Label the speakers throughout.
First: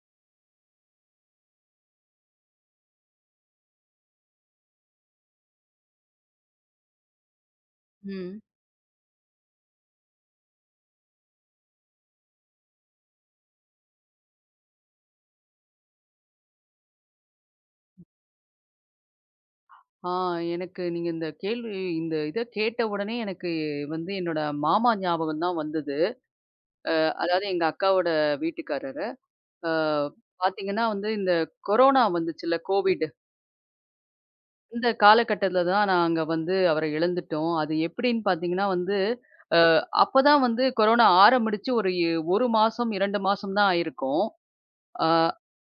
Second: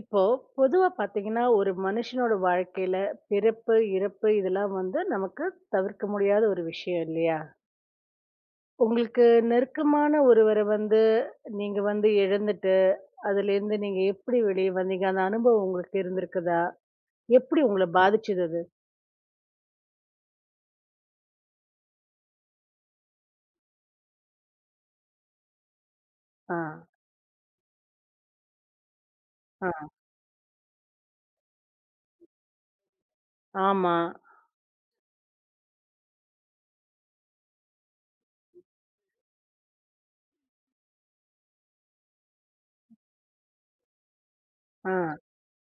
Speaker 1: இப்போ பொதுவா பாத்தீங்கன்னா, ஒரு மனுஷனோட வாழ்க்கையில பிறப்பு, இறப்பு இதெல்லாம் வந்து நமக்கு தவிர்க்க முடியாத ஒரு விஷயம் இல்லையா?
Speaker 2: ம்.
Speaker 1: உங்களுக்கு நெருக்கமான ஒருவர வந்து நீங்க வந்து இழந்துட்டு, அதுலேருந்து நீங்க எப்படி வெளிய வந்தீங்க? அந்த அனுபவம் உங்களுக்கு இருந்திருக்குதா? எப்படி உங்கள பாதிச்சது அது?
Speaker 2: ஆ எனக்கு நீங்க இந்த கேள்வி இந்த இத கேட்ட உடனே எனக்கு வந்து என்னோட மாமா ஞாபகம் தான் வந்தது.
Speaker 1: ஆ,
Speaker 2: அதாவது எங்க அக்காவோட வீட்டுக்காரரு.
Speaker 1: ஆ,
Speaker 2: அ பார்த்தீங்கன்னா வந்து இந்த கொரோனா வந்துச்சுல்ல கோவிட்.
Speaker 1: ஆமா.
Speaker 2: அந்த காலகட்டத்தில தான் நாங்க வந்து அவர இழந்துட்டோம். அது எப்படின்னு பார்த்தீங்கன்னா வந்து, அ அப்பதான் வந்து கொரோனா ஆரம்பிச்சு ஒரு 1 மாசம், 2 மாசம் தான் ஆயிருக்கும்.
Speaker 1: ஆ,
Speaker 2: ஆ,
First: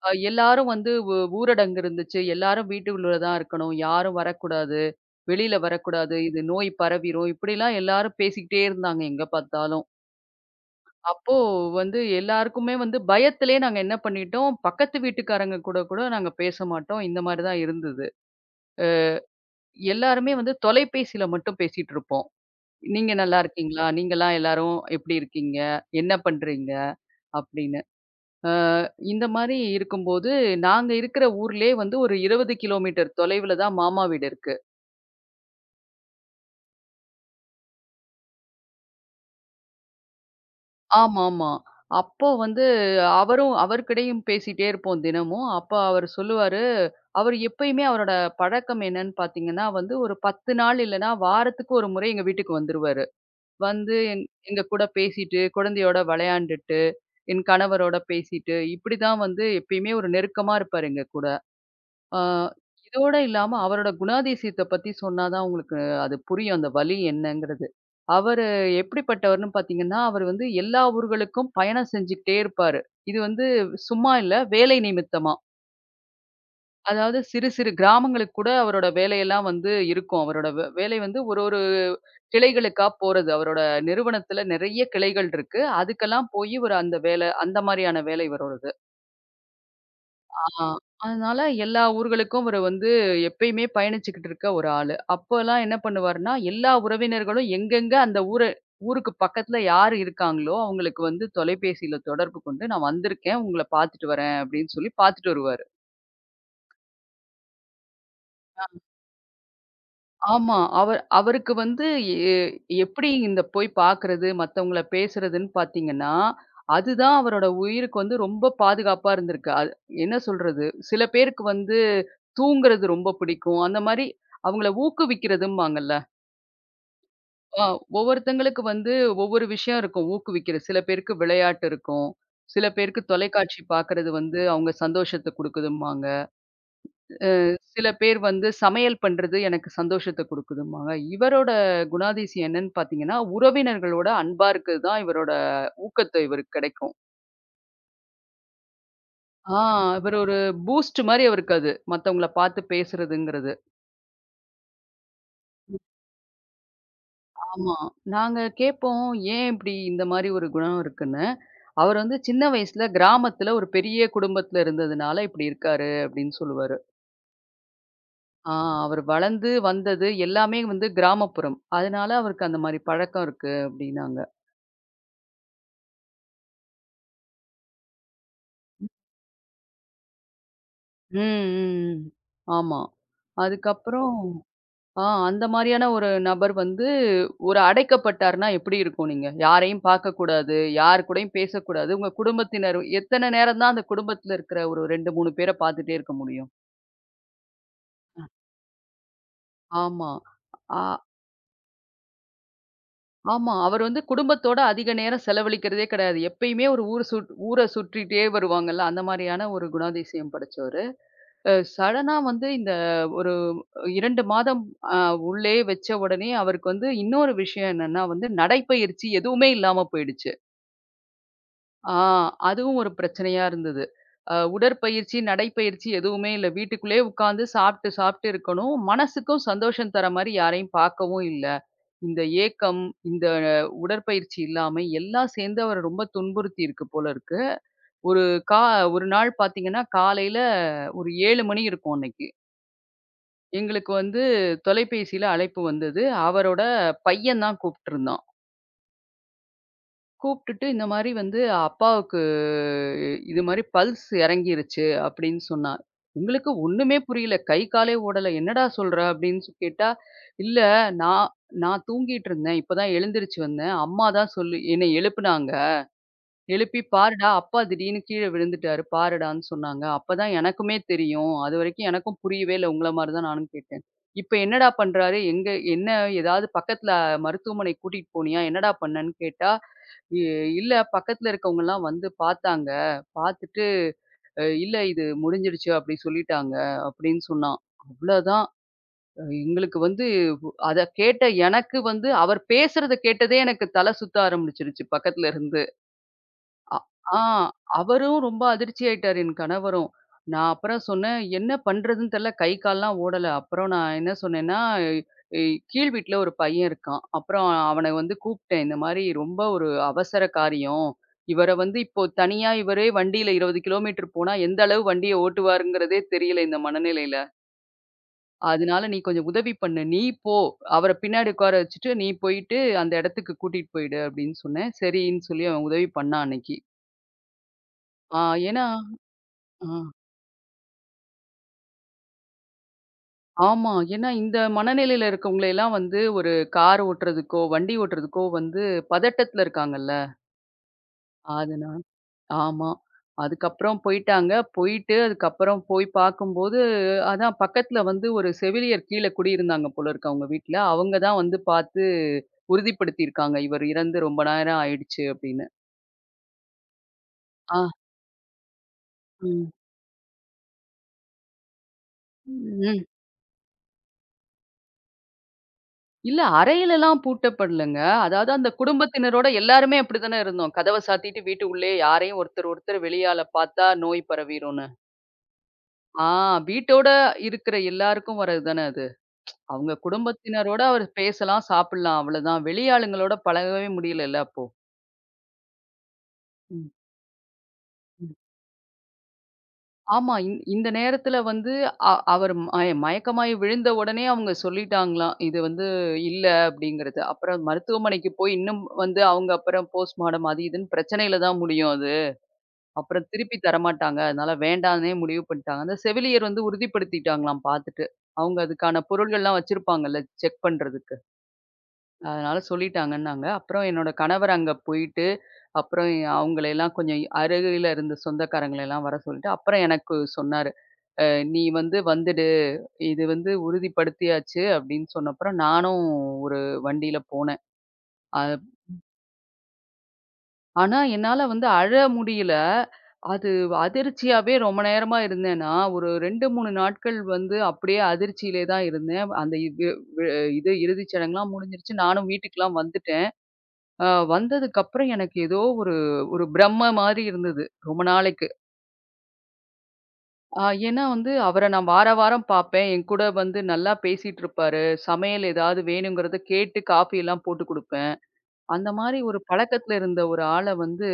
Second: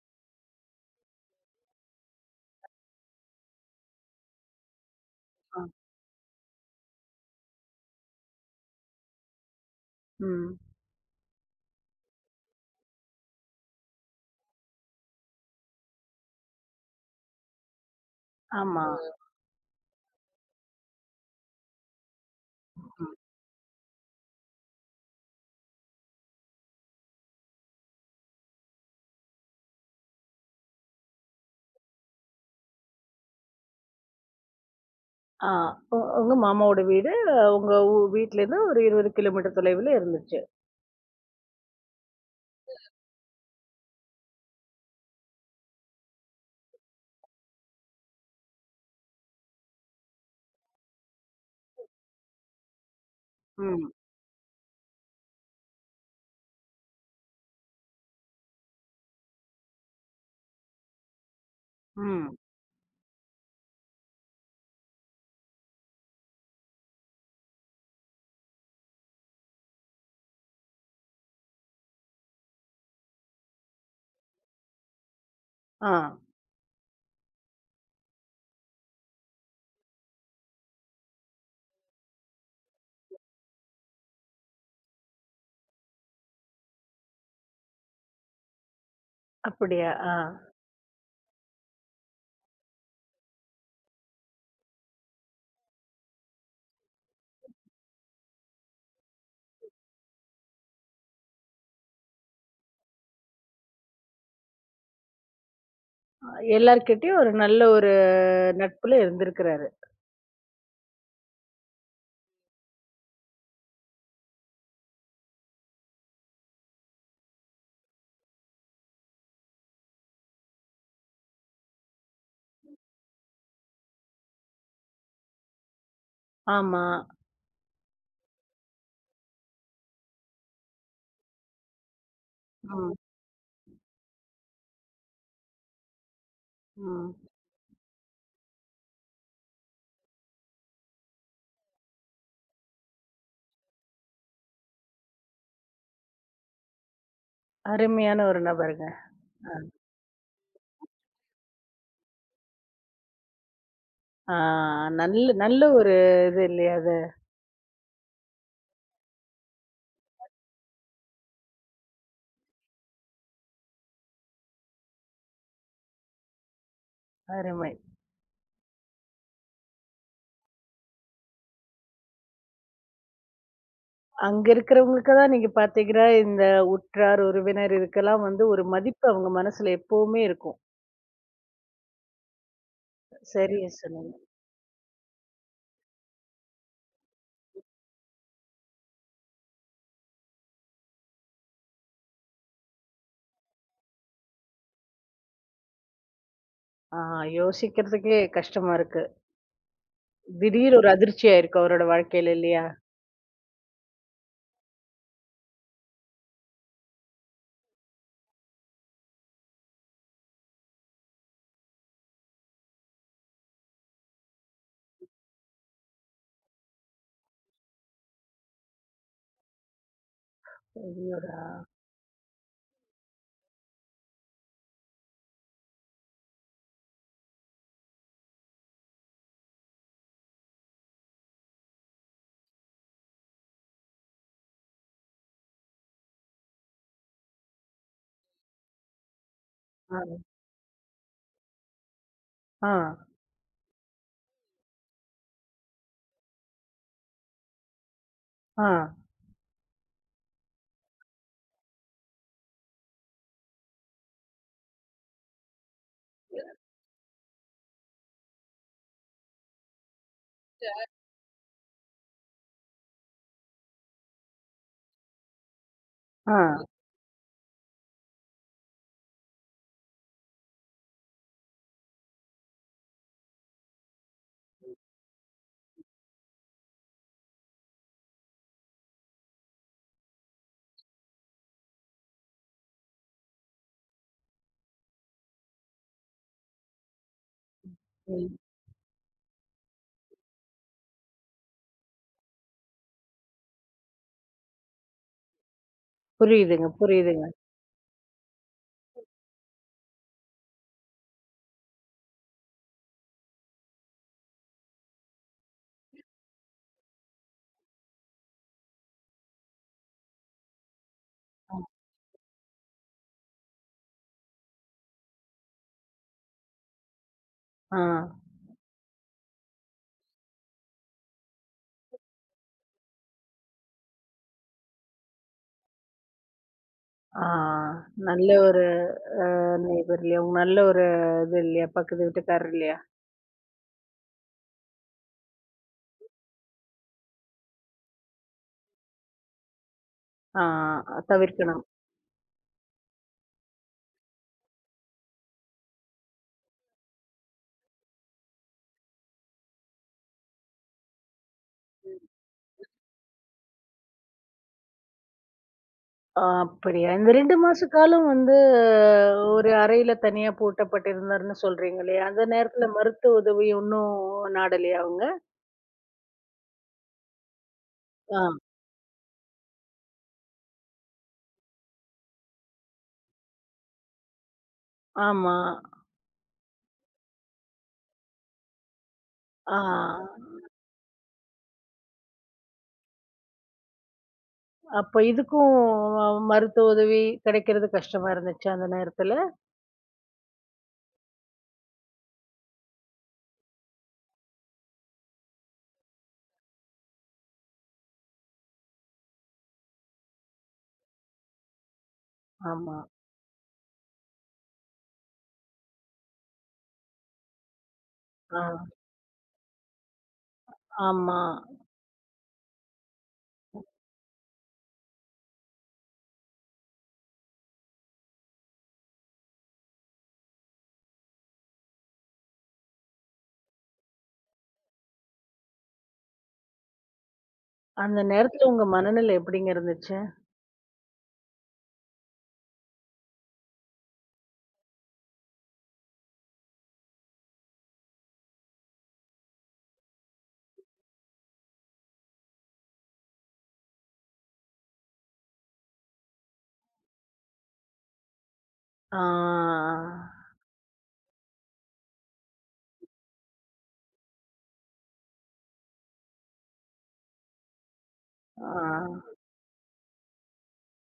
Speaker 2: அ எல்லாரும் வந்து ஊரடங்கு இருந்துச்சு. எல்லாரும் வீட்டுக்குள்ள தான் இருக்கணும். யாரும் வரக்கூடாது. வெளியில
Speaker 1: ஆ,
Speaker 2: வரக்கூடாது. இது நோய் பரவிரும். இப்படிலாம் எல்லாரும் பேசிக்கிட்டே இருந்தாங்க எங்க பார்த்தாலும்.
Speaker 1: ம்.
Speaker 2: அப்போ வந்து எல்லாருக்குமே வந்து பயத்திலே நாங்க என்ன பண்ணிட்டோம், பக்கத்து வீட்டுக்காரங்க கூட கூட நாங்க பேச மாட்டோம். இந்த மாரி தான் இருந்தது.
Speaker 1: ஆமா.
Speaker 2: எல்லாருமே வந்து தொலைபேசியில மட்டும் பேசிட்டு இருப்போம். "நீங்க
Speaker 1: ம்.
Speaker 2: நல்லா இருக்கீங்களா? நீங்கலாம் எல்லாரும் எப்படி இருக்கீங்க? என்ன பண்றீங்க?" அப்படின்னு. அ இந்த மாரி இருக்கும்போது, நாங்க இருக்கிற ஊர்லயே வந்து ஒரு 20 கிலோமீட்டர் தொலைவுல தான் மாமா வீடு இருக்கு.
Speaker 1: ஆ, உங்க மாமாவோட வீடு, உங்க வீட்லேருந்து ஒரு 20 கிலோமீட்டர் தொலைவுல இருந்துச்சு.
Speaker 2: ஆமாமா. அப்போ வந்து அவரும் அவர்கிட்டயும் பேசிட்டே இருப்போம் தினமும். அப்ப அவரு சொல்லுவாரு, அவரு எப்பயுமே அவரோட பழக்கம் என்னன்னு பார்த்தீங்கன்னா, வந்து ஒரு 10 நாள் இல்லன்னா வாரத்துக்கு ஒரு முறை எங்க வீட்டுக்கு வந்துருவாரு.
Speaker 1: ம்,
Speaker 2: வந்து எங்க கூட பேசிட்டு, குழந்தையோட விளையாண்டுட்டு, என் கணவரோட பேசிட்டு, இப்படிதான் வந்து எப்பயுமே ஒரு நெருக்கமா இருப்பாரு எங்க கூட. ஆ,
Speaker 1: ம்.
Speaker 2: இதோட இல்லாம அவரோட குணாதிசயத்த பத்தி சொன்னா தான் உங்களுக்கு அது புரியும். அந்த வலி என்னங்கிறது. அவரு எப்படிப்பட்டவர்ன்னு பார்த்தீங்கன்னா, அவரு வந்து எல்லா ஊர்களுக்கும் பயணம் செஞ்சுக்கிட்டே இருப்பாரு. இது வந்து சும்மா இல்ல, வேலை நிமித்தமா.
Speaker 1: ஆ.
Speaker 2: அதாவது சிறு சிறு கிராமங்களுக்கு கூட அவரோட வேலையெல்லாம் வந்து இருக்கும். அவரோட வேலை வந்து ஒரு ஒரு கிளைகளுக்கா போறது. அவரோட நிறுவனத்துல நெறைய கிளைகள் இருக்கு. அதுக்கெல்லாம் போயி ஒரு அந்த வேலை அந்த மாரியான வேலை இவரோடது.
Speaker 1: அப்படியா? ஆ.
Speaker 2: ஆ. அதனால எல்லா ஊர்களுக்கும் இவரு வந்து எப்பயுமே பயணிச்சுக்கிட்டு இருக்க ஒரு ஆளு. அப்போலாம் என்ன பண்ணுவாருன்னா, எல்லா உறவினர்களும் எங்கெங்க அந்த ஊருக்கு பக்கத்துல யார் இருக்காங்களோ, அவங்களுக்கு வந்து தொலைபேசியில தொடர்பு கொண்டு, "நான் வந்திருக்கேன். உங்கள பார்த்துட்டு வரேன்" அப்படின்னு சொல்லி பார்த்துட்டு வருவாரு.
Speaker 1: எல்லார்கிட்டயும் ஒரு நல்ல ஒரு நட்புல இருந்திருக்கிறாரு.
Speaker 2: ஆமா. அவருக்கு வந்து எ எப்படி இந்த போய் பார்க்குறது, மத்தவங்கள பேசுறதுன்னு பார்த்தீங்கன்னா, அதுதான் அவரோட உயிருக்கு வந்து ரொம்ப பாதுகாப்பா இருந்திருக்கு. அது என்ன சொல்றது? சில பேருக்கு வந்து தூங்குறது ரொம்ப பிடிக்கும். அந்த மாரி அவங்கள ஊக்குவிக்கிறதும்பாங்கல்ல.
Speaker 1: ஆமா.
Speaker 2: ஆ ஒவ்வொருத்தங்களுக்கு வந்து ஒவ்வொரு விஷயம் இருக்கும் ஊக்குவிக்கிற. சில பேருக்கு விளையாட்டு இருக்கும். சில
Speaker 1: ம்.
Speaker 2: பேருக்கு தொலைக்காட்சி பார்க்குறது வந்து அவங்க சந்தோஷத்த குடுக்குதும்பாங்க.
Speaker 1: ம்.
Speaker 2: சில பேர் வந்து சமையல் பண்றது எனக்கு சந்தோஷத்த குடுக்குதும்பாங்க. இவரோட குணாதிசயம் என்னன்னு பார்த்தீங்கன்னா, உறவினர்களோட அன்பா இருக்கிறது தான் இவரோட ஊக்கத்த இவருக்கு கிடைக்கும்.
Speaker 1: அருமையான ஒரு நபருங்க. ஆ.
Speaker 2: ஆ இவர் ஒரு பூஸ்ட் மாரி அவருக்கு அது. மத்தவங்கள பார்த்து பேசுறதுங்கிறது.
Speaker 1: ஆ, நல்ல நல்ல ஒரு இது இல்லையா அது?
Speaker 2: ஆமா. நாங்க கேட்போம் ஏன் இப்படி இந்த மாரி ஒரு குணம் இருக்குன்னு. அவர் வந்து சின்ன வயசுல கிராமத்துல ஒரு பெரிய குடும்பத்துல இருந்ததுனால இப்படி இருக்காரு அப்படின்னு சொல்லுவாரு.
Speaker 1: அருமை.
Speaker 2: ஆ அவர் வளர்ந்து வந்தது எல்லாமே வந்து கிராமப்புறம். அதனால அவருக்கு அந்த மாரி பழக்கம் இருக்கு அப்படின்னாங்க.
Speaker 1: அங்க இருக்கிறவங்களுக்கு தான் நீங்க பார்த்தீங்கன்னா, இந்த உற்றார், உறவினர் இதுக்கெல்லாம் வந்து ஒரு மதிப்பு அவங்க மனசுல எப்பவுமே இருக்கும்.
Speaker 2: ம், ம், ம். ஆமா.
Speaker 1: சரியா சொன்னீங்க.
Speaker 2: அதுக்கப்புறம் அந்த மாரியான ஒரு நபர் வந்து ஒரு அடைக்கப்பட்டார்ன்னா எப்படி இருக்கும் நீங்க? யாரையும் பார்க்கக்கூடாது, யார் கூடயும் பேசக்கூடாது. உங்க குடும்பத்தினர் எத்தன நேரம் தான் அந்த குடும்பத்தில இருக்கிற ஒரு 2, 3 பேர பார்த்துட்டே இருக்க முடியும்?
Speaker 1: ஆ, யோசிக்கிறதுக்கே கஷ்டமா இருக்கு.
Speaker 2: ஆமா.
Speaker 1: திடீர்
Speaker 2: ஆ
Speaker 1: ஒரு அதிர்ச்சி ஆயிருக்கு அவரோட வாழ்க்கையில இல்லையா?
Speaker 2: ஆமா. அவர் வந்து குடும்பத்தோட அதிக நேரம் செலவழிக்கிறதே கிடையாது. எப்பயுமே ஒரு ஊர் ஊர சுற்றிட்டே வருவாங்கல்ல, அந்த மாரியான ஒரு குணாதிசயம் படைச்சவரு. சடனா வந்து இந்த ஒரு 2 மாதம் அ உள்ளே வச்ச உடனே அவருக்கு வந்து இன்னொரு விஷயம் என்னன்னா வந்து நடைப்பயிற்சி எதுவுமே இல்லாம போயிடுச்சு.
Speaker 1: அய்யடா!
Speaker 2: ஆ அதுவும் ஒரு பிரச்சனையா இருந்தது. உடற்பயிற்சி, நடைப்பயிற்சி எதுவுமே இல்ல. வீட்டுக்குள்ளேயே உட்கார்ந்து சாப்ட்டு, சாப்ட்டு இருக்கணும். மனசுக்கும் சந்தோஷம் தர மாரி யாரையும் பார்க்கவும் இல்ல. இந்த ஏக்கம், இந்த உடற்பயிற்சி இல்லாமை எல்லாம் சேர்ந்து அவர ரொம்ப துன்புறுத்தி இருக்கு போல இருக்கு. ஒரு கா ஒரு நாள் பார்த்தீங்கன்னா,
Speaker 1: ஆ.
Speaker 2: காலையில ஒரு 7 மணி இருக்கும் அன்னைக்கு.
Speaker 1: ஆ.
Speaker 2: எங்களுக்கு வந்து தொலைபேசியில அழைப்பு வந்தது. அவரோட பையன் தான் கூப்ட்டுருந்தான்.
Speaker 1: ஆ.
Speaker 2: கூப்ட்டுட்டு இந்த மாரி வந்து அப்பாவுக்கு இது மாரி பல்ஸ் இறங்கிருச்சு அப்படின்னு சொன்னான். எங்களுக்கு ஒண்ணுமே புரியல. கை காலே ஓடல. "என்னடா சொல்ற?" அப்படின்னு கேட்டா, "இல்ல நான் நான் தூங்கிட்டு இருந்தேன். இப்ப தான் எழுந்திருச்சு வந்தேன். அம்மா தான் சொல்லி என்னை எழுப்புனாங்க."
Speaker 1: ஆ.
Speaker 2: எழுப்பி "பாருடா, அப்பா திடீர்னு கீழ விழுந்துட்டாரு பாருடான்னு" சொன்னாங்க. அப்பதான் எனக்குமே தெரியும். அதுவரைக்கும் எனக்கும் புரியவே இல்ல. உங்கள மாரி தான் நானும் கேட்டேன். "இப்ப என்னடா பண்றாரு? எங்க என்ன ஏதாவது பக்கத்துல மருத்துவமனைக்கு கூட்டிட்டு போனியா? என்னடா பண்ணன்னு?" கேட்டா, "இ இல்ல பக்கத்துல இருக்கவங்கலாம் வந்து பாத்தாங்க. பாத்துட்டு இல்ல இது முடிஞ்சிடுச்சு அப்படி சொல்லிட்டாங்க" அப்படின்னு சொன்னான்.
Speaker 1: ம்.
Speaker 2: அவ்ளோதான். எங்களுக்கு வந்து அத கேட்ட எனக்கு வந்து அவர் பேசுறத கேட்டதே எனக்கு தல சுத்த ஆரம்பிச்சுருச்சு பக்கத்துல இருந்து.
Speaker 1: புரியுதுங்க,
Speaker 2: அ ஆ
Speaker 1: புரியுதுங்க.
Speaker 2: அவரும் ரொம்ப அதிர்ச்சி ஆயிட்டாரு என் கணவரும். நான் அப்புறம் சொன்னேன், "என்ன பண்றதுன்னு தெரியல. கை கால்லாம் ஓடல." அப்புறம் நான் என்ன சொன்னேன்னா, இ இ- கீழ் வீட்ல ஒரு பையன் இருக்கான். அப்புறம் அவன வந்து கூப்பிட்டேன். இந்த மாரி ரொம்ப ஒரு அவசர காரியம். இவர வந்து இப்போ தனியா இவரே வண்டியில 20 கிலோமீட்டர் போனா எந்த அளவு வண்டிய ஓட்டுவாருங்கிறதே தெரியல இந்த மனநிலையில.
Speaker 1: ஆ,
Speaker 2: அதனால நீ கொஞ்சம் உதவி பண்ணு. நீ போ. அவர பின்னாடி உட்கார வச்சுட்டு நீ போயிட்டு அந்த இடத்துக்கு கூட்டிட்டு போயிடு அப்படின்னு சொன்னேன். சரின்னு சொல்லி அவன் உதவி பண்ணான் அன்னைக்கு.
Speaker 1: ஆ.
Speaker 2: ஆ
Speaker 1: நல்ல ஒரு
Speaker 2: ஏன்னா
Speaker 1: அ
Speaker 2: ஆ,
Speaker 1: நெய்பர் இல்லையா? உங்க நல்ல ஒரு இது இல்லையா? பக்கத்து வீட்டுக்காரர் இல்லையா?
Speaker 2: ஆமா. ஏன்னா இந்த மனநிலையில இருக்கவங்கள எல்லாம் வந்து ஒரு கார் ஓட்டுறதுக்கோ, வண்டி ஓட்டுறதுக்கோ வந்து பதட்டத்துல இருக்காங்கல்ல.
Speaker 1: ஆ, தவிர்க்கணும்.
Speaker 2: அதனால ஆமா. அதுக்கப்புறம் போயிட்டாங்க. போயிட்டு அதுக்கப்புறம் போய் பார்க்கும்போது, அதான் பக்கத்துல வந்து ஒரு செவிலியர் கீழ குடியிருந்தாங்க போல இருக்கு அவங்க வீட்ல. அவங்க தான் வந்து பார்த்து உறுதிப்படுத்தியிருக்காங்க. இவர் இறந்து ரொம்ப நேரம் ஆயிடுச்சு அப்படின்னு.
Speaker 1: ஆ, அப்படியா? இந்த 2
Speaker 2: ஆ.
Speaker 1: மாச காலம் வந்து
Speaker 2: ம்.
Speaker 1: ஒரு அறையில தனியா பூட்டப்பட்டிருந்தாருன்னு சொல்றீங்க இல்லையா? அந்த நேரத்துல
Speaker 2: ம்.
Speaker 1: மருத்துவ உதவி ஒண்ணும் நாடலையா அவங்க?
Speaker 2: இல்ல அறையிலலாம் பூட்டப்படலங்க.
Speaker 1: ஆ.
Speaker 2: அதாவது அந்த குடும்பத்தினரோட எல்லாருமே அப்படித்தானே இருந்தோம். கதவ சாத்திட்டு வீட்டு உள்ளயே யாரையும் ஒருத்தர், ஒருத்தர் வெளியால பார்த்தா நோய் பரவிரும்னு.
Speaker 1: ஆமா.
Speaker 2: ஆ வீட்டோட இருக்கிற எல்லாருக்கும் வர்றதுதானே அது.
Speaker 1: ஆ.
Speaker 2: அவங்க குடும்பத்தினரோட அவர் பேசலாம், சாப்பிடலாம் அவ்வளோதான். வெளியாளுங்களோட பழகவே முடியலல்ல அப்போ.
Speaker 1: அப்ப இதுக்கும்
Speaker 2: ம்,
Speaker 1: மருத்துவ உதவி கிடைக்கிறது கஷ்டமா
Speaker 2: ம்.
Speaker 1: இருந்துச்சா அந்த நேரத்துல?
Speaker 2: ஆமா. இந்த நேரத்துல வந்து அவர் மயக்கமாயி விழுந்த உடனே அவங்க சொல்லிட்டாங்களாம். இது வந்து இல்ல அப்படிங்கிறது. அப்புறம் மருத்துவமனைக்கு போய் இன்னும் வந்து அவங்க அப்புறம் போஸ்ட்மார்டம் அது இதுன்னு பிரச்சனையில தான் முடியும் அது.
Speaker 1: ஆமா.
Speaker 2: அப்புறம் திருப்பி தரமாட்டாங்க. அதனால வேண்டான்னே முடிவு பண்ணிட்டாங்க. அந்த செவிலியர் வந்து உறுதிப்படுத்திட்டாங்களாம் பார்த்துட்டு. அவங்க
Speaker 1: ஆ.
Speaker 2: அதுக்கான பொருள்கள்லாம் வச்சிருப்பாங்கல்ல செக் பண்றதுக்கு.
Speaker 1: ஆமா.
Speaker 2: அதனால சொல்லிட்டாங்கன்னாங்க. அப்புறம் என்னோட கணவர் அங்க போயிட்டு, அப்புறம் அவங்களையெல்லாம் கொஞ்சம் அருகில இருந்த சொந்தக்காரங்களெல்லாம் வர சொல்லிட்டு, அப்புறம் எனக்கு சொன்னாரு. "அ நீ வந்து வந்துடு. இது வந்து உறுதிப்படுத்தியாச்சு" அப்படின்னு சொன்னப்புறம் நானும் ஒரு வண்டியில போனேன்.
Speaker 1: அந்த
Speaker 2: அ
Speaker 1: நேரத்துல உங்க மனநிலை எப்படிங்க இருந்துச்சு?
Speaker 2: ஆனா, என்னால வந்து அழ முடியல. அது அதிர்ச்சியாவே ரொம்ப நேரமா இருந்தேனா, ஒரு 2, 3 நாட்கள் வந்து அப்படியே அதிர்ச்சியிலே தான் இருந்தேன். அந்த இது வி இது இறுதிச் சடங்குலாம் முடிஞ்சிருச்சு. நானும் வீட்டுக்குலாம் வந்துட்டேன். அ வந்ததுக்கப்புறம் எனக்கு ஏதோ ஒரு ஒரு பிரம்மை மாரி இருந்தது, ரொம்ப நாளைக்கு.
Speaker 1: ஆ.
Speaker 2: அ ஏன்னா வந்து அவர நான் வார வாரம் பாப்பேன். என்கூட வந்து நல்லா பேசிட்டு இருப்பாரு. சமையல் ஏதாவது வேணுங்கிறத கேட்டு காஃபியெல்லாம் போட்டுக் குடுப்பேன்.
Speaker 1: ஆ.
Speaker 2: அந்த மாரி ஒரு பழக்கத்துல இருந்த ஒரு ஆள வந்து,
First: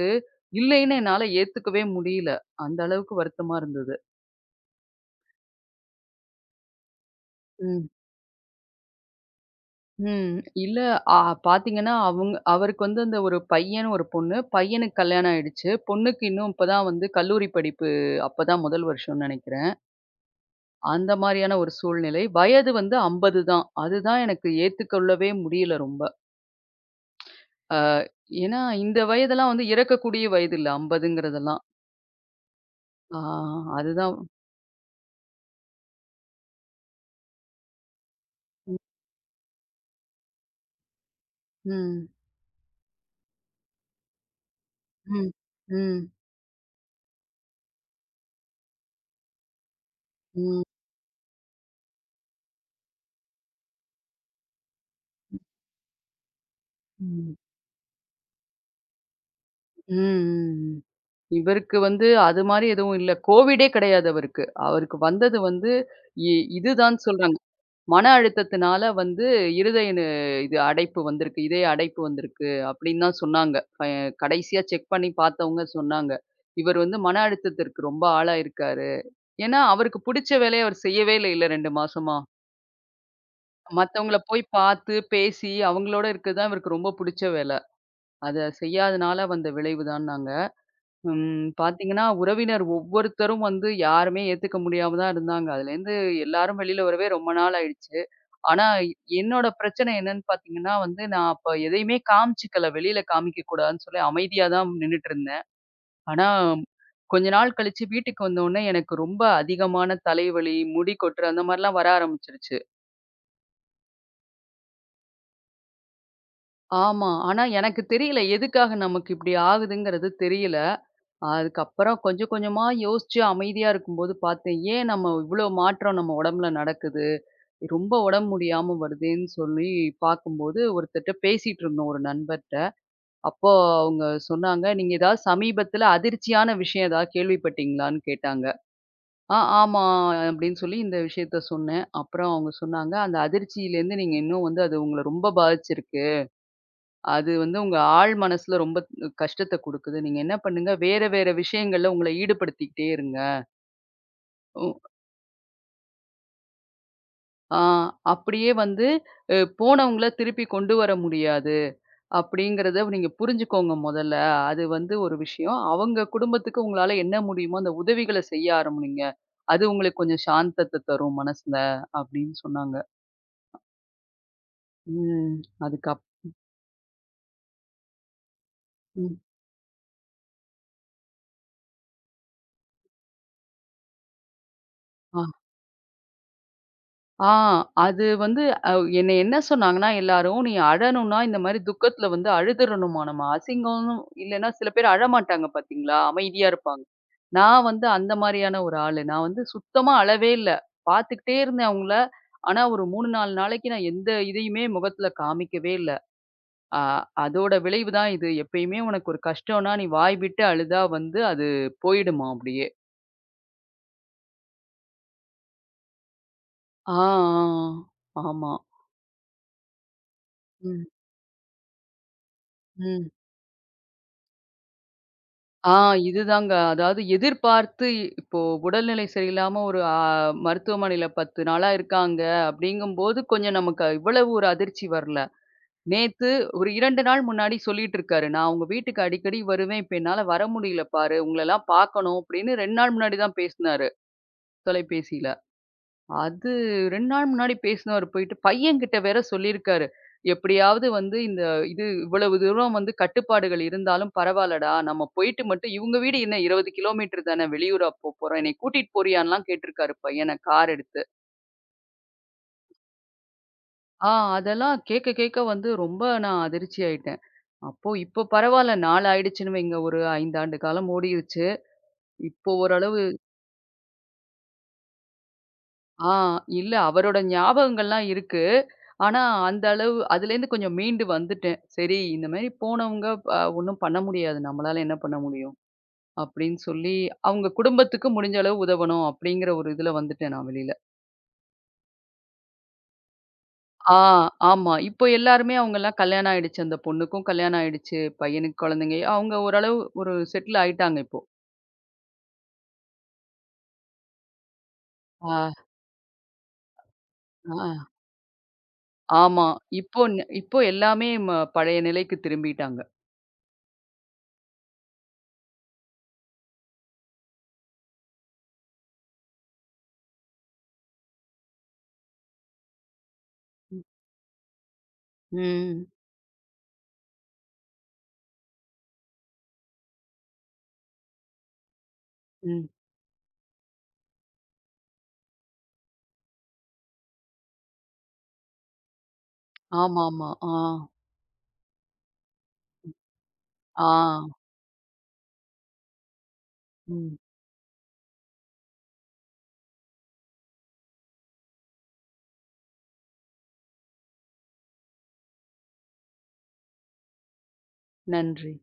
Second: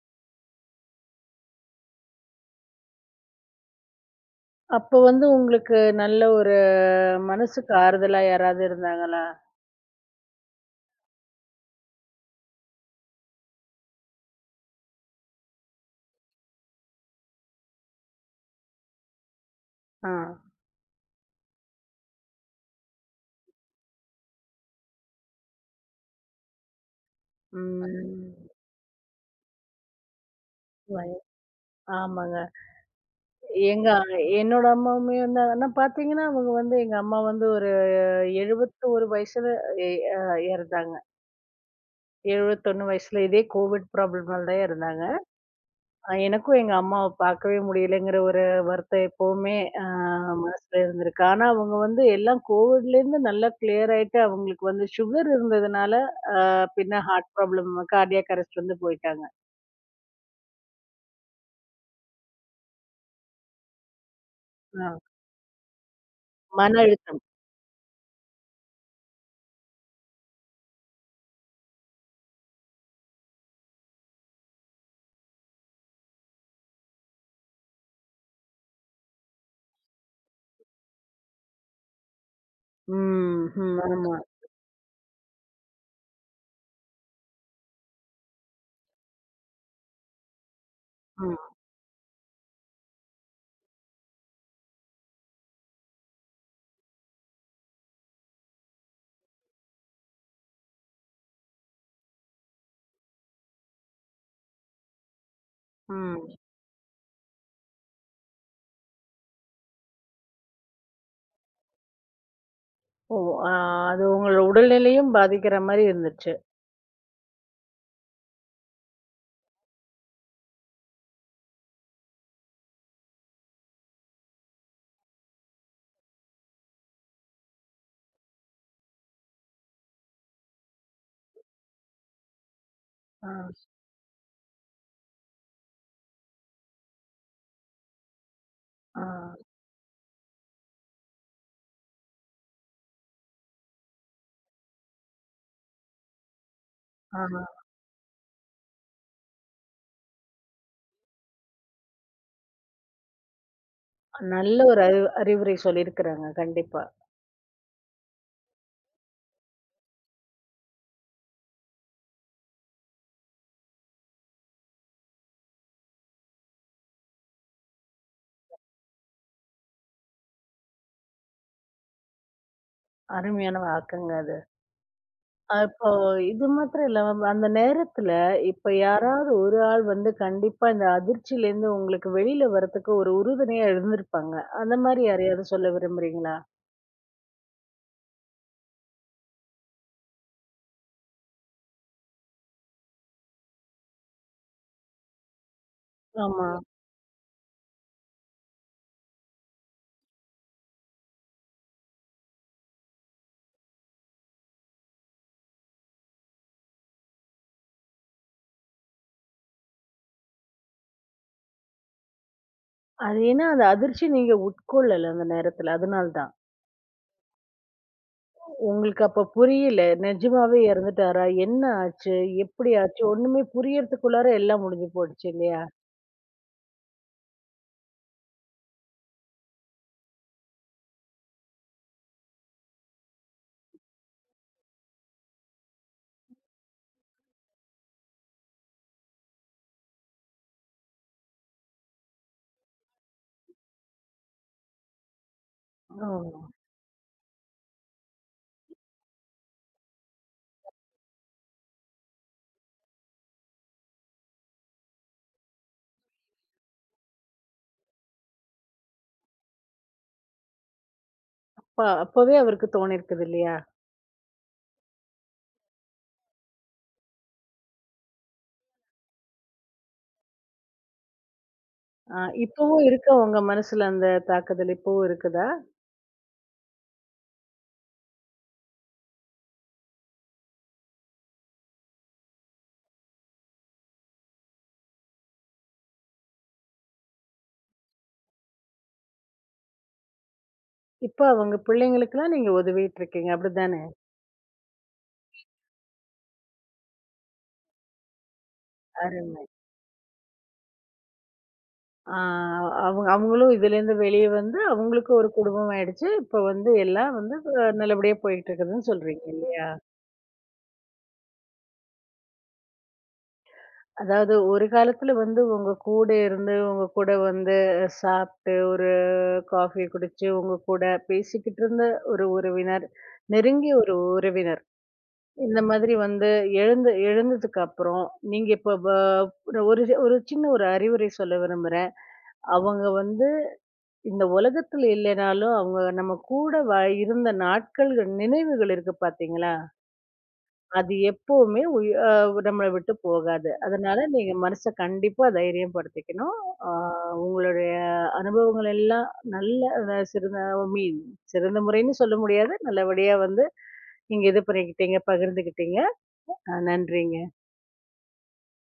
Speaker 2: இல்லைன்னு என்னால ஏத்துக்கவே முடியல. அந்த அளவுக்கு வருத்தமா இருந்தது.
Speaker 1: அப்போ வந்து உங்களுக்கு நல்ல ஒரு மனசுக்கு
Speaker 2: ம்.
Speaker 1: ஆறுதலா யாராவது இருந்தாங்களா?
Speaker 2: ம். இல்ல அ பாத்தீங்கன்னா, அவங்க அவருக்கு வந்து அந்த ஒரு பையன், ஒரு பொண்ணு. பையனுக்கு கல்யாணம் ஆயிடுச்சு. பொண்ணுக்கு இன்னும் இப்பதான் வந்து கல்லூரி படிப்பு அப்பதான் முதல் வருஷம்னு நெனைக்கிறேன்.
Speaker 1: ஆ.
Speaker 2: அந்த மாரியான ஒரு சூழ்நிலை. வயது வந்து 50 தான். அதுதான் எனக்கு ஏத்துக்கொள்ளவே முடியல ரொம்ப. அ
Speaker 1: ம்.
Speaker 2: ஏன்னா இந்த வயதெல்லாம் வந்து இறக்கக்கூடிய வயது இல்ல
Speaker 1: வய
Speaker 2: 50ங்கிறதெல்லாம்.
Speaker 1: ஆமாங்க.
Speaker 2: ஆ
Speaker 1: எங்க,
Speaker 2: அதுதான்.
Speaker 1: என்னோட அம்மாவுமே வந்து, ஆனா பார்த்தீங்கன்னா, அவங்க வந்து, எங்க அம்மா வந்து ஒரு
Speaker 2: ம்.
Speaker 1: 71 வயசுல எ அ இறந்தாங்க.
Speaker 2: ம்.
Speaker 1: 71 வயசுல இதே கோவிட் ப்ராப்ளமால தான் இறந்தாங்க.
Speaker 2: ம். ம்.
Speaker 1: எனக்கும் எங்க அம்மாவ பார்க்கவே முடியலங்கிற ஒரு வருத்தம் எப்பவுமே அ
Speaker 2: ம்.
Speaker 1: மனசுல இருந்திருக்கு. ஆனா, அவங்க வந்து எல்லாம் கோவிட்லேருந்து நல்லா கிளியர் ஆயிட்டு, அவங்களுக்கு வந்து சுகர் இருந்ததுனால, அ பின்ன ஹார்ட்
Speaker 2: ம்.
Speaker 1: ப்ராப்ளம், கார்டியாக் அரெஸ்ட் வந்து போயிட்டாங்க.
Speaker 2: ம். ம். இவருக்கு வந்து அது மாரி எதுவும் இல்ல. கோவிடே கிடையாது அவருக்கு. அவருக்கு
Speaker 1: அ
Speaker 2: வந்தது வந்து இ
Speaker 1: மன
Speaker 2: இதுதான்
Speaker 1: அழுத்தம்.
Speaker 2: சொல்றாங்க. மன அழுத்தத்தினால வந்து இருதய நு இது அடைப்பு வந்திருக்கு. இதய அடைப்பு வந்திருக்கு அப்படின்னு தான் சொன்னாங்க. அ கடைசியா செக் பண்ணி பார்த்தவங்க சொன்னாங்க. இவர் வந்து மன அழுத்தத்திற்கு ரொம்ப ஆளாயிருக்காரு. ஏன்னா அவருக்கு புடிச்ச வேலைய அவர் செய்யவே இல்லைல்ல 2 மாசமா.
Speaker 1: ம், ம்.
Speaker 2: மத்தவங்கள
Speaker 1: ஆமா.
Speaker 2: போய் பார்த்து, பேசி அவங்களோட இருக்கிறது தான் இவருக்கு ரொம்ப புடிச்ச வேல. அத செய்யாதனால வந்த விளைவு தான்னாங்க. ம்.
Speaker 1: ம்,
Speaker 2: பார்த்தீங்கன்னா, உறவினர் ஒவ்வொருத்தரும் வந்து யாருமே ஏத்துக்க முடியாம தான் இருந்தாங்க. அதுலேருந்து எல்லாரும் வெளில வரவே ரொம்ப நாள் ஆயிடுச்சு. ஆனா, என்னோட பிரச்சனை என்னன்னு பார்த்தீங்கன்னா வந்து, நான் அப்ப எதையுமே காமிச்சுக்கல. வெளில காமிக்கக்கூடாதுன்னு சொல்லி அமைதியா தான் நின்னுட்டுருந்தேன். ஆனா,
Speaker 1: ம்.
Speaker 2: கொஞ்ச நாள் கழிச்சு வீட்டுக்கு வந்தோனே எனக்கு ரொம்ப அதிகமான தலைவலி, முடி கொட்டுற அந்த மாரிலாம் வர ஆரம்பிச்சுருச்சு.
Speaker 1: ஓ! அ அது உங்களோட உடல்நிலையும் பாதிக்கிற மாரி இருந்துச்சு.
Speaker 2: ஆமா. ஆனா, எனக்கு தெரியல எதுக்காக நமக்கு இப்டி ஆகுதுங்கிறது தெரியல. அதுக்கப்புறம் கொஞ்சம் கொஞ்சமா யோசிச்சு அமைதியா இருக்கும்போது பார்த்தேன், ஏன் நம்ம இவ்ளோ மாற்றம் நம்ம உடம்புல நடக்குது? ரொம்ப உடம்பு முடியாம வருதேன்னு சொல்லி பார்க்கும்போது, ஒருத்தர்ட்ட பேசிட்டு இருந்தோம் ஒரு நண்பர்ட்ட.
Speaker 1: அ,
Speaker 2: அப்போ அவங்க சொன்னாங்க, "நீங்க ஏதாவது சமீபத்தில அதிர்ச்சியான விஷயம் ஏதாவது கேள்விப்பட்டீங்களான்னு?" கேட்டாங்க.
Speaker 1: அ,
Speaker 2: ஆமா" அப்படின்னு சொல்லி இந்த விஷயத்த சொன்னேன். அப்புறம் அவங்க சொன்னாங்க, "அந்த அதிர்ச்சியிலேருந்து நீங்க இன்னும் வந்து அது உங்கள ரொம்ப பாதிச்சிருக்கு. அது
Speaker 1: ஆமா.
Speaker 2: வந்து உங்க ஆழ் மனசுல ரொம்ப கஷ்டத்த குடுக்குது. நீங்க என்ன பண்ணுங்க, வேற வேற விஷயங்கள்ல உங்கள ஈடுபடுத்திக்கிட்டே இருங்க.
Speaker 1: நல்ல
Speaker 2: ஓ!
Speaker 1: ஒரு அறிவுரை சொல்லியிருக்கிறாங்க. கண்டிப்பா.
Speaker 2: ஆ அப்படியே வந்து போனவங்கள திருப்பி கொண்டு வர முடியாது. அப்படிங்கிறத நீங்க புரிஞ்சுக்கோங்க மொதல்ல. அது வந்து ஒரு விஷயம். அவங்க குடும்பத்துக்கு உங்களால என்ன முடியுமோ அந்த உதவிகள செய்ய ஆரம்பிங்க. அது உங்களுக்கு கொஞ்சம் சாந்தத்த தரும் மனசுல அப்படின்னு சொன்னாங்க.
Speaker 1: அருமையான வாக்குங்க அது.
Speaker 2: ம்.
Speaker 1: இப்போ
Speaker 2: அதுக்கப்
Speaker 1: இது மாத்திரம் இல்லாம, அந்த நேரத்துல இப்ப
Speaker 2: ம்.
Speaker 1: யாராவது ஒரு ஆள் வந்து கண்டிப்பா இந்த அதிர்ச்சியிலேருந்து உங்களுக்கு வெளியில வரதுக்கு ஒரு உறுதுணையா இருந்திருப்பாங்க. அந்த மாரி
Speaker 2: ஆ.
Speaker 1: யாரையாவது சொல்ல விரும்புறீங்களா?
Speaker 2: ஆ அது வந்து அவ் என்னை என்ன சொன்னாங்கன்னா எல்லாரும், "நீ அழணும்னா இந்த மாரி துக்கத்துல வந்து அழுதுறணுமா நம்ம. அசிங்கம் இல்லைன்னா" சில பேர் அழமாட்டாங்க பார்த்தீங்களா? அமைதியா
Speaker 1: ஆமா.
Speaker 2: இருப்பாங்க. நான் வந்து அந்த மாரியான ஒரு ஆளு. நான் வந்து சுத்தமா அழவே இல்ல. பார்த்துக்கிட்டே இருந்தேன் அவங்கள. ஆனா, ஒரு 3, 4 நாளைக்கு நான் எந்த இதையுமே முகத்துல காமிக்கவே இல்ல. அ அதோட விளைவு தான் இது. எப்பயுமே உனக்கு ஒரு கஷ்டம்னா, நீ வாய் விட்டு அழுதா வந்து அது போயிடுமாம் அப்படியே.
Speaker 1: அது ஏன்னா அந்த அதிர்ச்சி நீங்க உட்கொள்ளல அந்த நேரத்துல. அதனால தான்.
Speaker 2: ஆ, ஆ, ஆ. ஆமா.
Speaker 1: உங்களுக்கு அப்ப புரியல. நிஜமாவே
Speaker 2: ம்,
Speaker 1: இறந்துட்டாரா? என்ன ஆச்சு? எப்படி ஆச்சு?
Speaker 2: ம்.
Speaker 1: ஒண்ணுமே புரியறதுக்குள்ளார எல்லாம் முடிஞ்சு போயிடுச்சு இல்லையா?
Speaker 2: ஆ இதுதாங்க. அதாவது எதிர்பார்த்து இப்போ உடல்நிலை சரியில்லாம ஒரு அ மருத்துவமனையில 10 நாளா இருக்காங்க அப்படிங்கும்போது, கொஞ்சம் நமக்கு இவ்வளவு ஒரு அதிர்ச்சி வரல. நேத்து ஒரு 2 நாள் முன்னாடி சொல்லிட்டு இருக்காரு. "நான் உங்க வீட்டுக்கு அடிக்கடி வருவேன். இப்ப என்னால வர முடியல பாரு. உங்களலாம் பார்க்கணும்." அப்படின்னு 2 நாள் முன்னாடி தான் பேசினாரு, தொலைபேசியில. அது
Speaker 1: ஓ!
Speaker 2: 2 நாள் முன்னாடி பேசினவரு போயிட்டு பையன்கிட்ட வேற சொல்லியிருக்காரு. "எப்படியாவது வந்து இந்த இது இவ்வளவு தூரம் வந்து கட்டுப்பாடுகள் இருந்தாலும் பரவால்லடா. நம்ம போயிட்டு மட்டும்" இவுங்க வீடு என்ன 20 கிலோமீட்டர் தானே வெளியூரா போப்போறோம். என்னைய கூட்டிட்டு போறியான்லாம் கேட்டிருக்காரு பையன கார் எடுத்து.
Speaker 1: அப்ப அப்பவே அவருக்கு தோணியிருக்குது இல்லையா?
Speaker 2: ஆ அதெல்லாம் கேட்க கேட்க வந்து ரொம்ப நான் அதிர்ச்சி ஆயிட்டேன். அப்போ இப்போ பரவால்ல. நாள் ஆயிடுச்சுன்னு வைங்க. ஒரு 5 ஆண்டு காலம் ஓடிருச்சு.
Speaker 1: அ
Speaker 2: இப்போ
Speaker 1: இப்பவும்
Speaker 2: ஓரளவு
Speaker 1: இருக்கா உங்க மனசுல அந்த தாக்குதல் இப்பவும் இருக்குதா?
Speaker 2: ஆ இல்ல அவரோட ஞாபகங்கள்லாம் இருக்கு. ஆனா, அந்த அளவு அதுலேருந்து கொஞ்சம் மீண்டு வந்துட்டேன். சரி இந்த மாரி போனவங்க ஒண்ணும் பண்ண முடியாது. நம்மளால என்ன பண்ண முடியும்? அப்படின்னு சொல்லி, அவங்க குடும்பத்துக்கு முடிஞ்ச அளவு உதவணும் அப்படிங்கிற ஒரு இதுல வந்துட்டேன் நான் வெளியில.
Speaker 1: இப்ப அவங்க பிள்ளைங்களுக்கெல்லாம் நீங்க உதவிட்டு இருக்கீங்க, அப்படித்தானே?
Speaker 2: ஆ ஆமா. இப்போ எல்லாருமே அவங்கலாம் கல்யாணம் ஆயிடுச்சு. அந்த பொண்ணுக்கும் கல்யாணம் ஆயிடுச்சு. பையனுக்கு குழந்தைங்க. அவங்க
Speaker 1: அருமை.
Speaker 2: ஓரளவு ஒரு செட்டில் ஆயிட்டாங்க இப்போ.
Speaker 1: ஆ, அவங்க, அவங்களும் இதுலேருந்து வெளிய வந்து அவங்களுக்கு ஒரு
Speaker 2: ஆ,
Speaker 1: குடும்பம் ஆயிடுச்சு. இப்ப வந்து எல்லாம் வந்து
Speaker 2: ஆ.
Speaker 1: நல்லபடியா போயிட்டு இருக்குதுன்னு சொல்றீங்க
Speaker 2: ஆமா.
Speaker 1: இல்லையா?
Speaker 2: இப்போ எல்லாமே பழைய நிலைக்கு திரும்பிட்டாங்க.
Speaker 1: அதாவது ஒரு காலத்துல வந்து உங்க கூட இருந்து, உங்க கூட வந்து சாப்பிட்டு, ஒரு காஃபி குடிச்சு, உங்க கூட பேசிக்கிட்டு இருந்த ஒரு உறவினர், நெருங்கிய
Speaker 2: ம்.
Speaker 1: ஒரு உறவினர். இந்த
Speaker 2: ம்.
Speaker 1: மாதிரி வந்து எழுந்ததுக்கு அப்புறம், நீங்க இப்ப ஒரு ஒரு சின்ன ஒரு அறிவுரை சொல்ல விரும்புறேன்.
Speaker 2: ம்.
Speaker 1: அவங்க வந்து இந்த உலகத்துல இல்லைனாலும் அவங்க நம்ம கூட இருந்த நாட்கள்கள், நினைவுகள் இருக்கு பார்த்தீங்களா?
Speaker 2: ஆமாமா. ஆ.
Speaker 1: அது எப்பவுமே உய் அ நம்மள விட்டு போகாது.
Speaker 2: ஆ.
Speaker 1: அதனால நீங்க மனச கண்டிப்பா தைரியப்படுத்திக்கணும். ஆ,
Speaker 2: ம்.
Speaker 1: உங்களுடைய அனுபவங்கள் எல்லாம் நல்ல, சிறந்த, ஐ மீன் சிறந்த முறைன்னு சொல்ல முடியாது. நல்லபடியா வந்து நீங்க இது பண்ணிக்கிட்டீங்க, பகிர்ந்துக்கிட்டீங்க. நன்றிங்க.
Speaker 2: நன்றி.